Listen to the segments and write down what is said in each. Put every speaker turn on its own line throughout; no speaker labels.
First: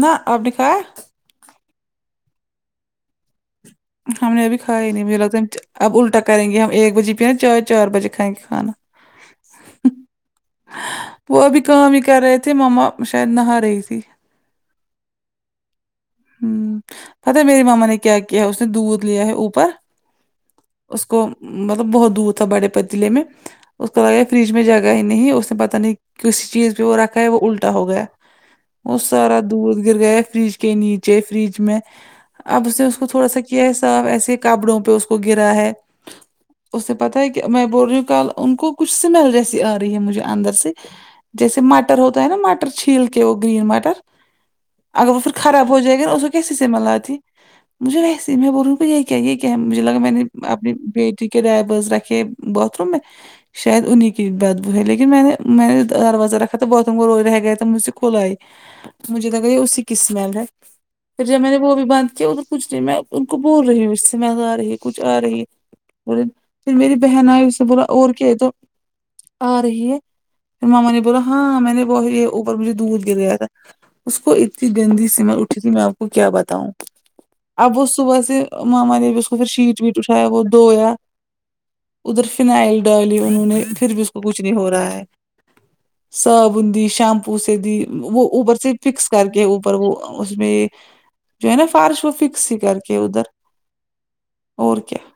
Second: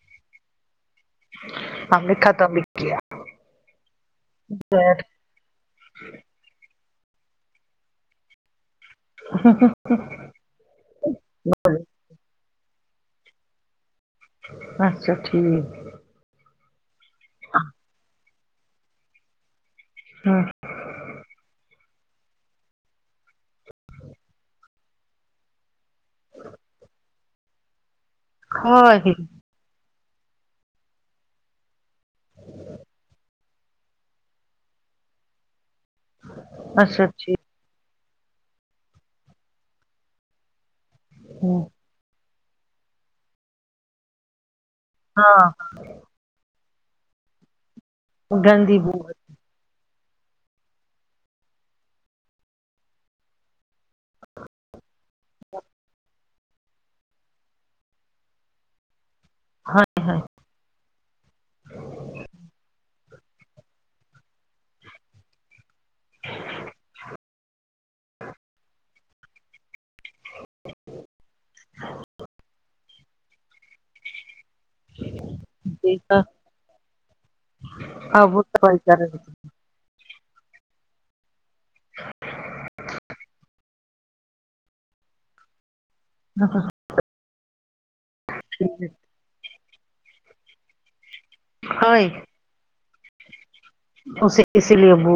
نہ آپ نے کھایا
ہم نے ختم بھی کیا کیا
ہم نے ابھی کھایا نہیں مجھے لگتا ہے اب الٹا کریں گے ہم ایک بجے ہی پیا نا چائے چار بجے کھائیں گے کھانا
ہاں ہاں
وہ ابھی کام ہی کر رہے تھے مما شاید نہا رہی تھی
اچھا ٹھیک
ہم پتا میری ماما نے کیا کیا اس نے دودھ لیا ہے اوپر
ہاں
اس کو مطلب بہت دودھ تھا بڑے پتیلے میں اس کو لگا فریج میں جگا ہی نہیں اس نے پتاہ نہیں کسی چیز پہ وہ رکھا ہے وہ الٹا ہو گیا ہے
ہاں
وہ سارا دودھ گر گیا فریج کے نیچ چ فریج میں اب اس نے اس کو تھوڑا سا کیا ہے صاف ایسے کپڑوں پہ اس کو گرا ہے اسے
اچھا
پتا ہے
ٹھیک
کہ میں بول رہی ہوں کل ان کو کچھ سمیل جیسی آ رہی ہے مجھے اندر سے
ہ
جیسے مٹر ہوتا ہے نا مٹر چھیل کے وہ گرین مٹر اگر وہ پھر
ہاں
خراب ہو جائے گا اس کو کیسے سے ملات ت مجھے ویسی میں بول رہوںی
گندی بو
کہ یہ کیا یہ کیا مجھے لگا میں نے اپنی بیٹی کے رائے باز رکھے باتھ روم میں شاید انہ کی بات ب ہے لیکن میں نے میں نے دروازہ رکھا تھا باتتوں کو رو رہ گیا تو مجھ سے کھلئے مجھے لگا یہ
ہاں
اسی کی سمل ہے پھر جب میں نے وہ بھی بند کیا ا تو کچھ نہیں میں ان کو بول رہی ہوں سمیل آ رہی کچھ آ رہی بے پھر میری بہن آئی اس سے بولا اور کیا ہے تو آ رہی ہے پھر ماما نے بولا ہاں میں نے بہت اوپر مجھے دھود گر گیا تھا اس کو اتنی گندی سمیل جی میں آپ کو
دیکھا
کیا بتاؤں اب وہ صبح
ہاں
سے
وہ صفائی
ماما
کر
نے بھی اس کو کچھ شیٹ ویٹ اٹھایا وہ دھویا ادھر فناائل ڈال لی انہوں نے پھر بھی اس کو کچھ نہیں ہو رہا ہے
رہے
صابن دی شیمپو سے دی وہ اوپر سے فکس کر کے اوپر وہ اس میں جو ہے نا
ہاں
فارش وہ فکس کر کے ادھر
اس اسی
اور
لیے
کیا
بو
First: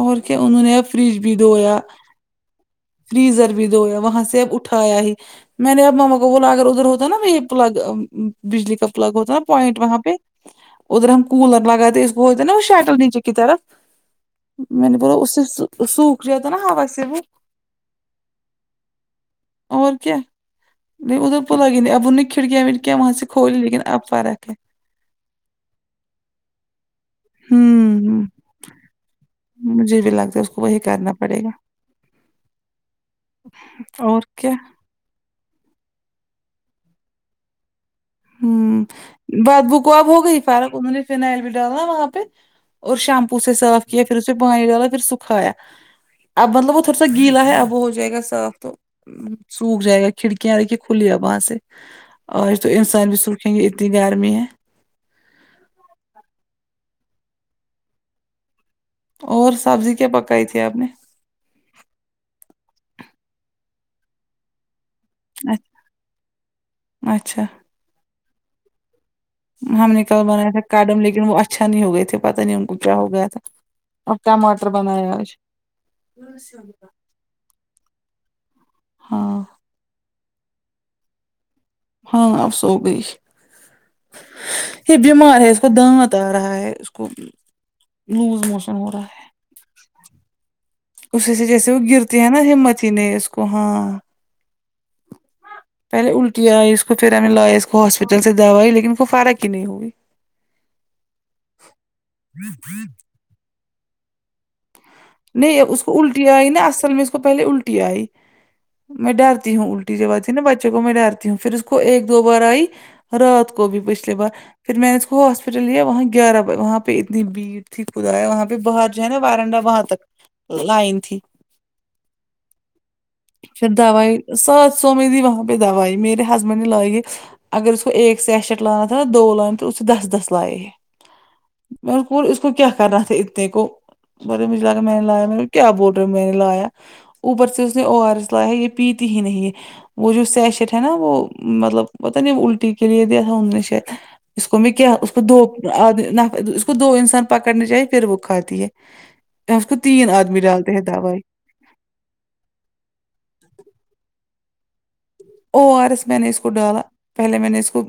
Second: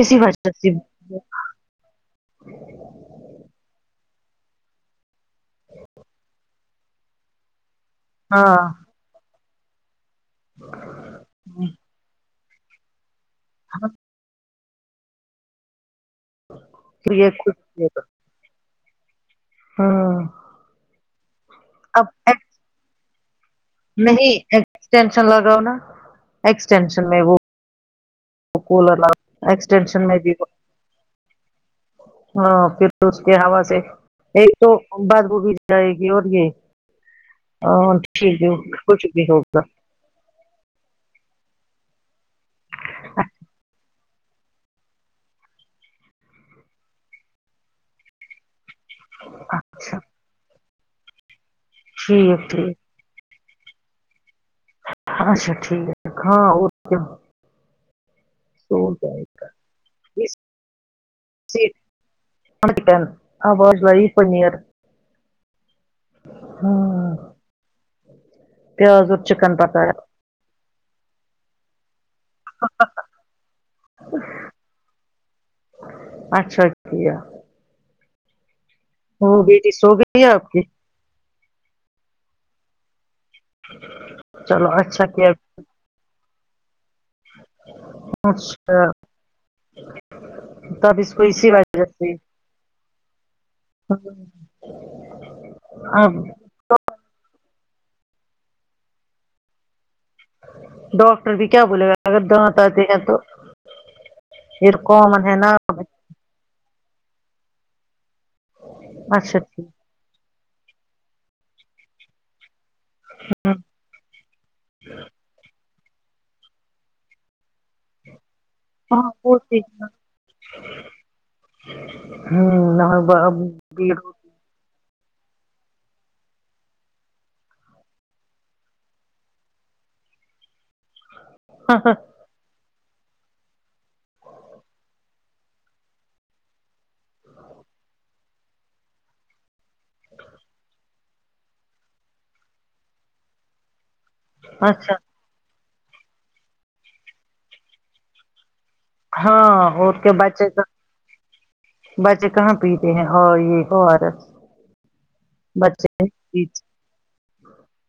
اور
اسی
کیا
وجہ
انہوں
سے
نے فرج بھی دھویا فریزر بھی دویا وہاں سے اب اٹھایا ہی میں نے اب ماما کو بولا اگر ادھر ہوتا ہے نا ابھی ایک پلگ
ہاں
بجلی کا پلگ ہوتا نا پوائنٹ وہاں پہ ادھر ہم کولر لگاتے اس کو وہ شیٹل نیچے کی طرف میں نے بو اس سوکھ رہیا تھا نا ہوا سے وہ
یہ
اور کیا
ہاں
نہیں پلگ ہی نہیں ابون نے کھڑکیاں وڑکیاں وہاں سے کھول لیکن اب
نہیں
فرق ہے
ایکسٹینشن لگاؤ نا ایکسٹینشن میں وہ
ہممم
کولر لگا
مجھے
ایکسٹینشن
بھی
میں
لگتا ہے اس کو وہی کرنا پڑے گا
ہاں پھر تو اس کے ہوا سے
اور کیا
ایک تو بعد بو بھی جائے گی اور یہ کچھ بھی ہوگا
کب ہو گئی فارق انہوں نے فنائل بھی ڈالا وہاں پہ اور شیمپو سے سرف پھر اسے پانی ڈالا پھر سکھایا اب مطلب وہ تھوڑا سا گیلا ہے اب وہ ہو جائے گا صاف تو سوکھ
اچھا
جائے گا کھڑکیاں دھیے کھلی ہے وہاں سے
ٹھیک
اور
ٹھیک
سوکھے گے اتنی گرمی ہے
اچھا ٹھیک ہے ہاں اور کیا سو جائے گا
اور سبزی کیا پکائی تھی آپ نے
[unintelligible]
ا
ہاں پیاز اور چکن پکایا
ہم نے کل بنایا تھا کاڈم لیکن وہ اچھا نہیں ہوئے تھے پتہ نہیںی ان کو کیا ہو گیا تھا اور ٹماٹر بنائے آج
اچھا کیا
ہاں
وہ بیٹی سو گئی ہے آپ کی
ہاں اب سو گئی
چلو
یہ
اچھا کیا
بیمار ہے دانت آ رہا ہے اس کو لوز موشن
اچھا
ہو رہا ہے
تب اس کو
اسی سے جیسے وہ
وجہ سے
گرتی ہے نا ہمت ہی نہیں ہے اس کو ہاں پہلے
اب
الٹیا آئی اس کو پھر ہمیں لایا اس کو ہاسپٹل سے دوائی لیکن ان کو فرق ہی نہیں ہوگی
ڈاکٹر بھی کیا بولے گا اگر دانت آتے ہیں تو پھر کامن ہے نا
نہیں اب اس کو الٹی آئی نا اصل میں اس کو پہلے الٹی آئی میں
اچھا
ڈرتی
ٹھیک
ہوں الٹی جب آتی ہے نا بچے کو میں ڈرتی ہوں پھر اس کو ایک دو بار آئی رات کو بھی پچھلیے بار پھر میں نے اس کو ہاسپٹل لیا وہاں گیارہ ب وہاں پہ اتنی بیت ٹھیکدا ہے وہاں پہ باہ جو ہے
ہاں
نا
وہ
وارنڈا
ٹھیک
وہاں تک لائن تھی پھر دوائی سات سو میں دی وہاں پہ دوائی میرے ہسبینڈ نے لائیے اگر اس کو ایک سچٹ لانا تھا نا دو لائنے تو اس دس دس لائے ہے یہ
ہاں
میں اس کو اس کو کیا کرنا چائے اتے کو بڑے مجھ میں لایا میں نے کیا بول رہے ہو میں نے لایا اوپر سے اس نے او ار اس لایا یہ پیتی ہی نہیں وہ جو سیشٹ ہے نا وہ مطلب پتا نہیں الٹی کے لیے دیا تھا انہوں نے شاید اس کو میں
اچھا
کیا اس کو دو اس کو دو انسان پکڑنے چاہیے پھر وہ کھاتی ہے
ہاں
اس کو
اور
تین
کیا
آدمی
بچے تو
ڈالتے ہیں دوائی
بچے کہاں پیتے ہیں ہے یہ O R S
O R
بچے
ایس میں نے اس کو ڈالا پہلے میں نے اس کو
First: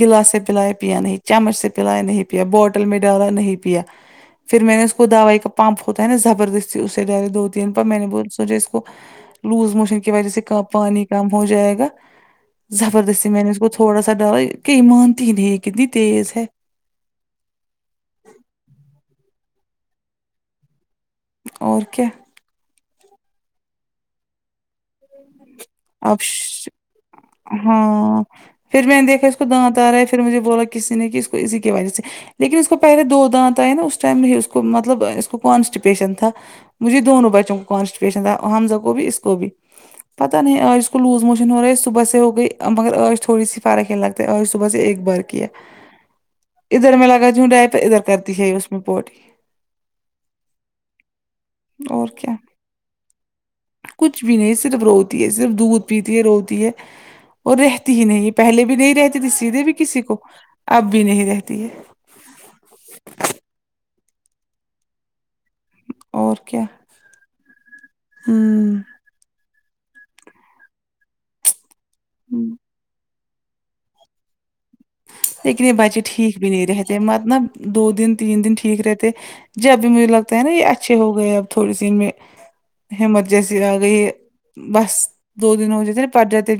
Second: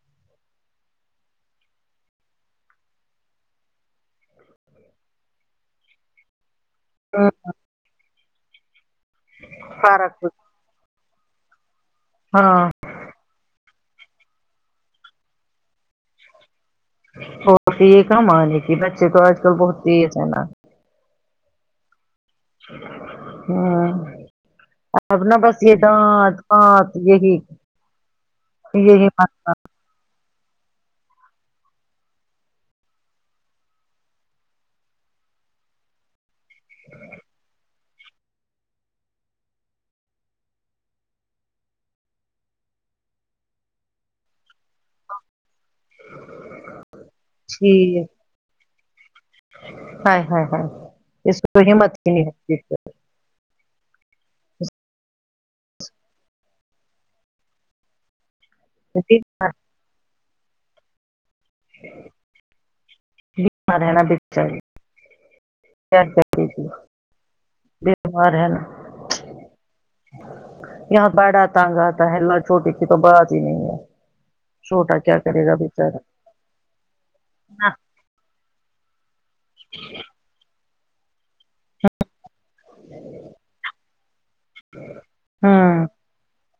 گلاس سے پلایا پیا نہیں چمچ سے پلایا نہیں پیا بوٹل میں ڈالا نہیں پیا پھر میں نے اس کو دوائی کا پمپ ہوتا ہے نا زبردست اسے درد ہوتی ہے پر میں نے بولا سوچے اس کو لوز موشن کی
فارق
وجہ سے کا پانی کم ہو جائے گا
ہاں
زبردستی میں نے اس کو تھوڑا سا ڈالا کہ یہ مانتی ہی نہیں ہے یہ کتنی تیز ہے
ہو تو یہ کہاں مانے گی بچے تو آج کل بہت تیز ہیں نا
اور کیا
اور سب نا بس یہ
اب
دانت
ش...
وانت یہی
ہاں پھر میں نے
یہی
دیکھا اس کو
[unintelligible]
دانت آ رہا ہے پھر مجھے بولا کسی نے کہ اس کو اسی کی وجہ سے لیکن اس کو پہلے دو دانت آئے نہ نا اس ٹائم ہی اس کو مطلب اس کو کانسٹیپیشن تھا مجھے دونوں بچوں کو کانسٹیپیشن تھا حمزہ کو بھی اس کو بھی تو نہیں آج اس کو لوز موشن ہو رہا ہے صبح سے ہو گئی مگر آج تھوڑی سی فرق ہی لگتا ہے آج صبح سے ایک بار ادھر میں لگا تی ہوں ڈائپر ہے ادھر کرتی ہے اس میں پوٹی
ہاے ہاے ہ اس کو ہمت
اور
کی نہیں
کیا
ہے
کچھ بھی نہیں صرف روت ہے صرف دودھ پیتی ہے روتی ہے اور رہتی ہی نہیں پہلے بھی نہیں رہتی تس سے سیدھے بھی کسی کو اب بھی نہیں رہتی ہے
بی رہنا بچایے کیا
اور
کرتی
کیا
پھر وہ بیمار ہے نا
ہمم
یہاں بڑا تازہ ہے نہ چھوٹی کی تو بات ہی نہیں ہے چھوٹا کیا کرے گا
لیکن یہ بچے
بیچارہ
ٹھیک بھی نہیں رہتے مطلب دو دن تین دن ٹھیک رہتے جب بھی مجھے لگتا ہے نا یہ اچھے ہو گئے اب تھوڑے دن میں ہمت جیسے آ گئی ہے بس دو دن ہو
ہوں
جاتے نا پٹ جت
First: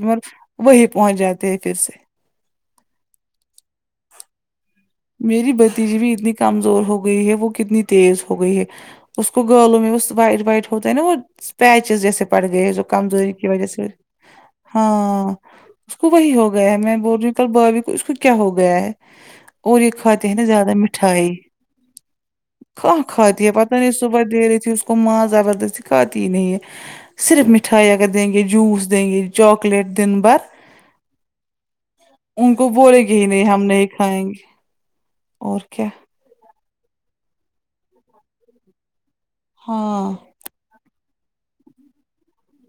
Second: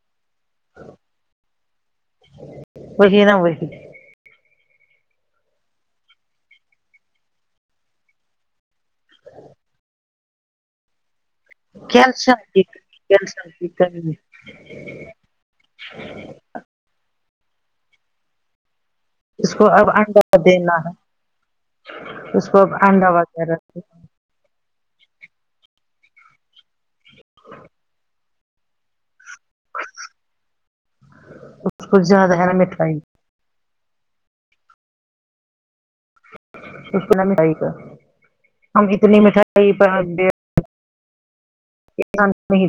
وہی پہنچ جاتے ہیں پھر سے
وہی نہ وہی
میری بھتیجی بھی اتنی کمزور ہو گئی ہے وہ کتنی تیز ہو گئی ہے اس کو گالوں میں اس وائٹ وائٹ ہوتا ہے نا وہ اسپیچز جیسے
کیلشیم
پڑ
کی
گئے جو کمزوری کی
کیلشیم
وجہ سے
کمی
ہاں اس کو وہی ہوگا گیا ہے میں بول رہی ہوں کل بھابھی کو اس کو کیا ہو گیا ہے
اس کو
اور یہ
اب
کھاتے ہیں
انڈا
نا زیادہ
دینا ہے
مٹھائی
اس کو اب
کہاں
انڈا
کھاتے ہیں
وغیرہ
پتا نہیں اس صبح دے رہی تھی اس کو ماں زبردستی کھاتی ہی نہیں ہے صرف مٹھائی اگر دیں گے جوس دیں گے چاکلیٹ دن بھر
کو زیادہ ہے نا
ان کو
مٹھائی
بولے گی جی نہیں ہم نہیں کھائیں گے اور کیا
اس کو نہ مٹھائی کا ہم اتنی مٹھائی
ہاں
[unintelligible] [unintelligible] نہیں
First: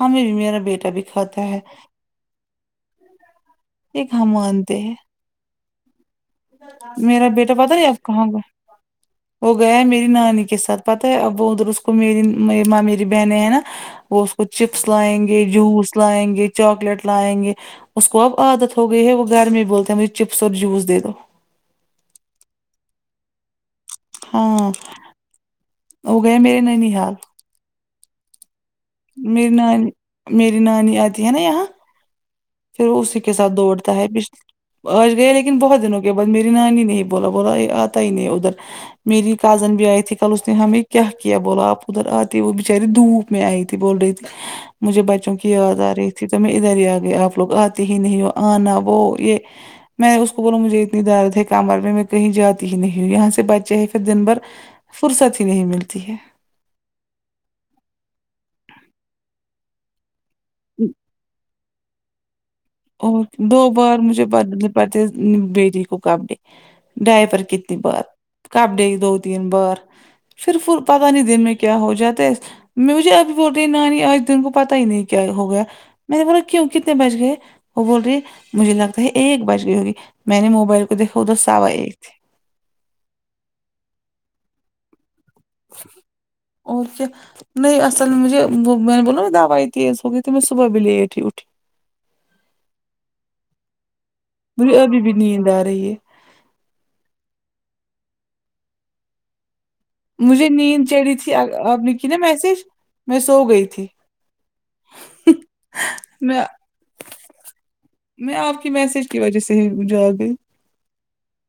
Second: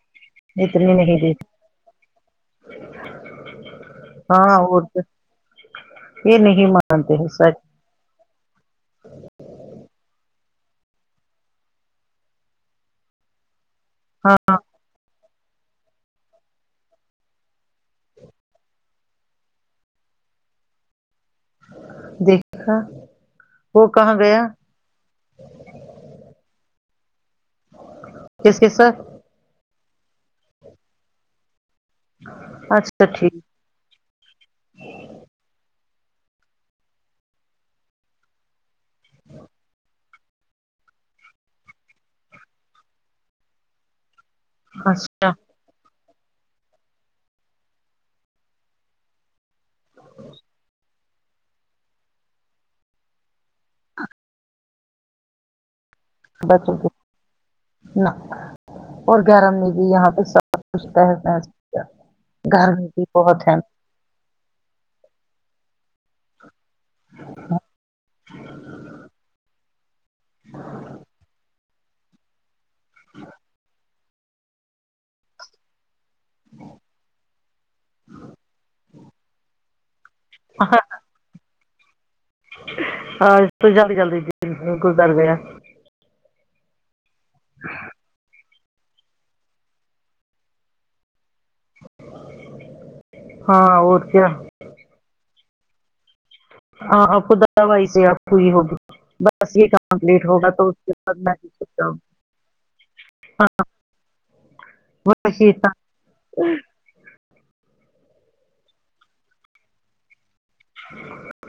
ہمیں بھی میرا
دیتے
بیٹا
اتنی
بھی
نہیں
کھاتا
دیتے
ہے یہ کہاں
ہاں
مانتے
اور
ہیں
کیا یہ نہیں مانتے ہیں سچ
پتے اب کہاں گئے وہ گیا ہے میری نانی کے ساتھ پتا ہے ا وہ ادھر اس کو میری ممیرے بہنیں ہیں نا وہ اس
ہاں
کو چپس لائیں گے جوس لائیں گے چاکلیٹ لا ئیں گے اس کو اب عادت ہو گئی ہے وہ گھر میں بولتا ہے مجھے چپس اور جوس دے دو
دیکھا وہ کہاں گئے
ہاں وہ گئے میرے نینی حال
کس کے ساتھ
میری نانی میری نانی آتی ہے نا یہاں پھر
اچھا
اسی کے
ٹھیک
ساتھ دوڑتا ہے وہ آج گئے لیکن بہت دنوں کے بعد میری نانی نے ہی بولا بولا یہ آتا ہی نہیں ادھر میری کزن بھی آئی تھی کل اس نے ہمیں کیا کیا بولو آپ ادھر آتے وہ بچاری دھوپ میں آئی تھی بول رہی تھی مجھے
اچھا
بچوں کی یاد آ رہی تھی تو میں ادھر ہی آ گئی آپ لوگ آتے ہی نہیں آنا وہ یہ میں اس کو بولوں مجھے اتنی درد ہے کمر میں میں کہیں جاتی ہی نہیں ہوں یہاں سے بچے ہے پھر دن بھر فرصت ہی نہیں ملتی ہے
بچوں کے نہ اور گرم نے بھی یہاں پہ سب سبچھ گھر میں [unintelligible]
اور دو بار مجھے بدلنی پڑتی ہے بیری کو کپڑے ڈائپر کتنی بار کپڑے دو تین بار پھر فر پتہ نہیں دن میں کیا ہو جاتا ہے مجھے آج بہت نیند ارہی اور تم کو پتہ ہی نہیں کیا ہو گیا میں نے بولا کیوں کتنے بج گئے وہ بول رہی مجھے لگتا ہے ایک بج گئی ہوگی میں نے موبائل کو دیکھا ادھر ساوا ایک
ہاں اس تو جلد جلد تھی گھر گیا تو
اور کیا نہیں اصل مجھے وہ میں نے بولا دوائی تیز ہو گئی تھی تو میں صبح بھی ی لیٹ ہی اٹھی
ہاں اور کیا
مجھے ابھی بھی نیند آ رہی ہے
آں آپ دوائی سے آپ یہ ہوگی بس یہ کمپلیٹ
مجھے
ہوگا تو اس
نیند
کے
چڑھی
بعد میں
تھی آپ
سوچتا
نے
ہوں
کی نا میسج میں سو گئی تھی
بہت [unintelligible]
میں میں آپ کی میسج کی وجہ سے ہی جاگ گئی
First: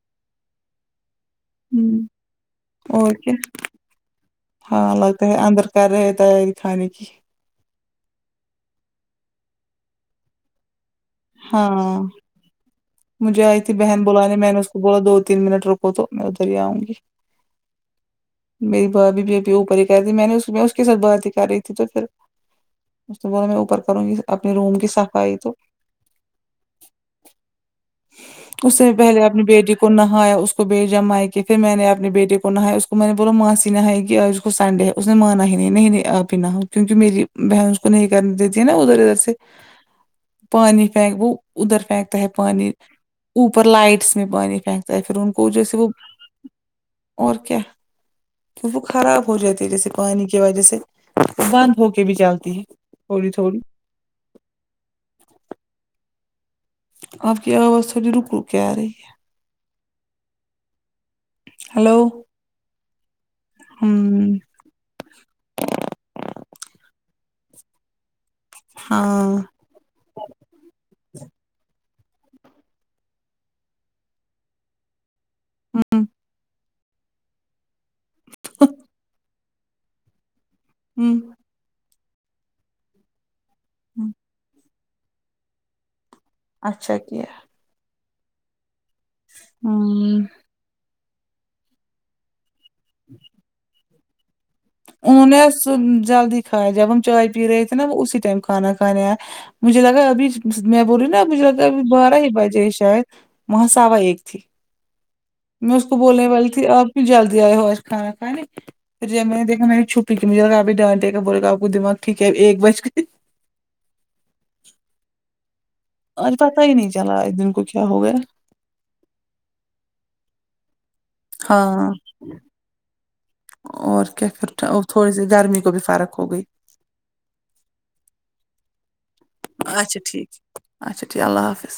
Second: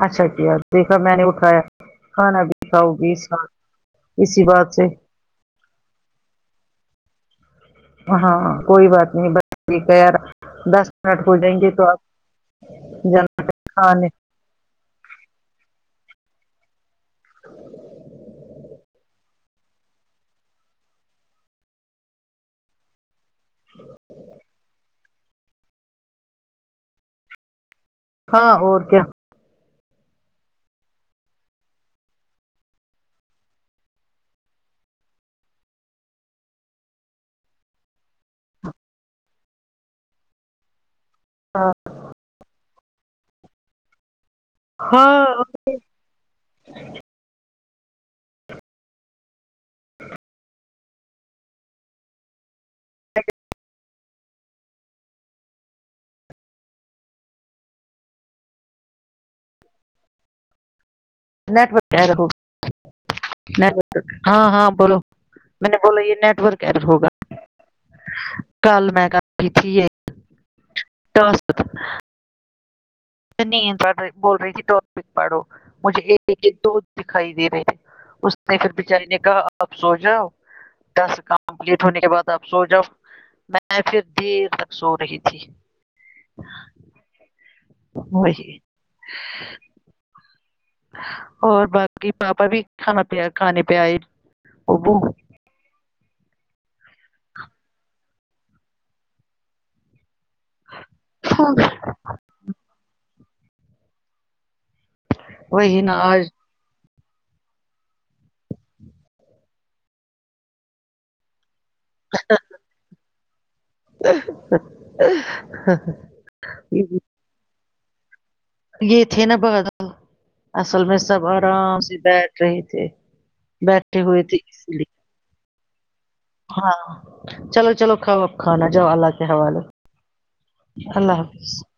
اچھا کیا دیکھا میں نے اٹھایا
گئی
کھانا بھی کھاؤ
اور
گی
کیا
ساتھ اسی بات سے
ہاں لگتا اندر کر رہے ہیں تیاری کھانے کی
ہاں کوئی بات نہیں بس ٹھیک ہے یار دس منٹ ہو جائیں گے تو آپ
ہاں مجھے
جانا
آئی تھی بہن
کھانے
بلانے میں نے اس کو بولا دو تین منٹ رکو تو میں ادھر ہی آؤں گی میری بھابھی بھی رہتی اوپر ہی کہتی میں نے اس میں اس کے سا تھ بات ہی کر رہی تھی تو پھر اس نے بولا میں اوپر کروں گی اپنے روم کی صفائی تو
ہاں
اس
اور
سے
کیا
پہلے آپ اپنی بیٹی کو نہایا اس کو بھیجا میکے پھر میں نے اپنے بیٹی کو نہایا اس کو میں نے بولا ما سی نہائی گی اج پسند ہے اس نے مانا ہی نہیں نہیں پینا کیونکہ میری بہن اس کو نہیں کرنے دیتی ہے نا ادھر ادھر سے
[inaudible]
پانی پھیینک وہ
ہاں
ادھر پھینکتا پانی اوپر لائٹس میں پانی پہکتا ہے ان کو پھر ان
ہاں
کو جیسے وہ اور کیا کہ وہ خراب ہو جاتی ہے جیسے پانی کی وجہ سے بند ہو کے بھی چلتی ہے تھوڑی تھوڑی آپ کی آواز تھوڑی روک روک کے آ رہی ہے
network
hello
error network
ہمم
ہاں ہاں بولو میں نے بولا یہ نیٹورک ایرر ہوگا کل میں
ہاں
کی تھی یہ ٹاسک نیند پڑ رہی بول رہی تھی ٹاپک پاڑو مجھے
ہمم
ایک کے دو دکھائی دے رہے تھے اس نے پھر بچاری نے کہا آپ سو جاؤ
ہمم
دس کام کمپلیٹ ہونے کے بعد آپ سو جاؤ میں
ہمم
پھر سو رہی تھی
اچھا کیا
وہی
ہممم
اور باقی پاپا بھی کھانا پہ کھانے پے آۓ
[unintelligible] جلدی کھایا جب ہم چائے پی رہے تھے نا وہ اسی ٹائم کھانا کھانے آئے مجھے لگا ابھی میں بول رہی ہو نا مجھے لگتا ہے بارہ بجے شاید وہاں سوا ایک تھے میں
وہی
اس کو
نا
بولنے
آج
والی تھی آپ بھی جلدی آئے ہو آج کھانا کھانے پھر جب میں نے دیکھا میں نے چھپی کی مجھے لا آپ ڈانٹے کے بولے آپ کو دماغ ٹھیک ہے ایک بجے
ہاں ہاں
آج پتا ہی نہیں چلا اس دن کو کیا ہو گیا
یہ تھے نا [unintelligible] اصل میں سب آرام
ہاں
سے بیٹھ رہے تھے بیٹھے
اور
ہوئے
کیا
تھے اس
کر
لیے
تھوڑی سی گرمی کو بھی فرق ہو گئی
ہاں چلو چلو کھاؤ کھانا جاؤ اللہ کے حوالے
اچھا ٹھیک اچھا ٹھیک اللہ حافظ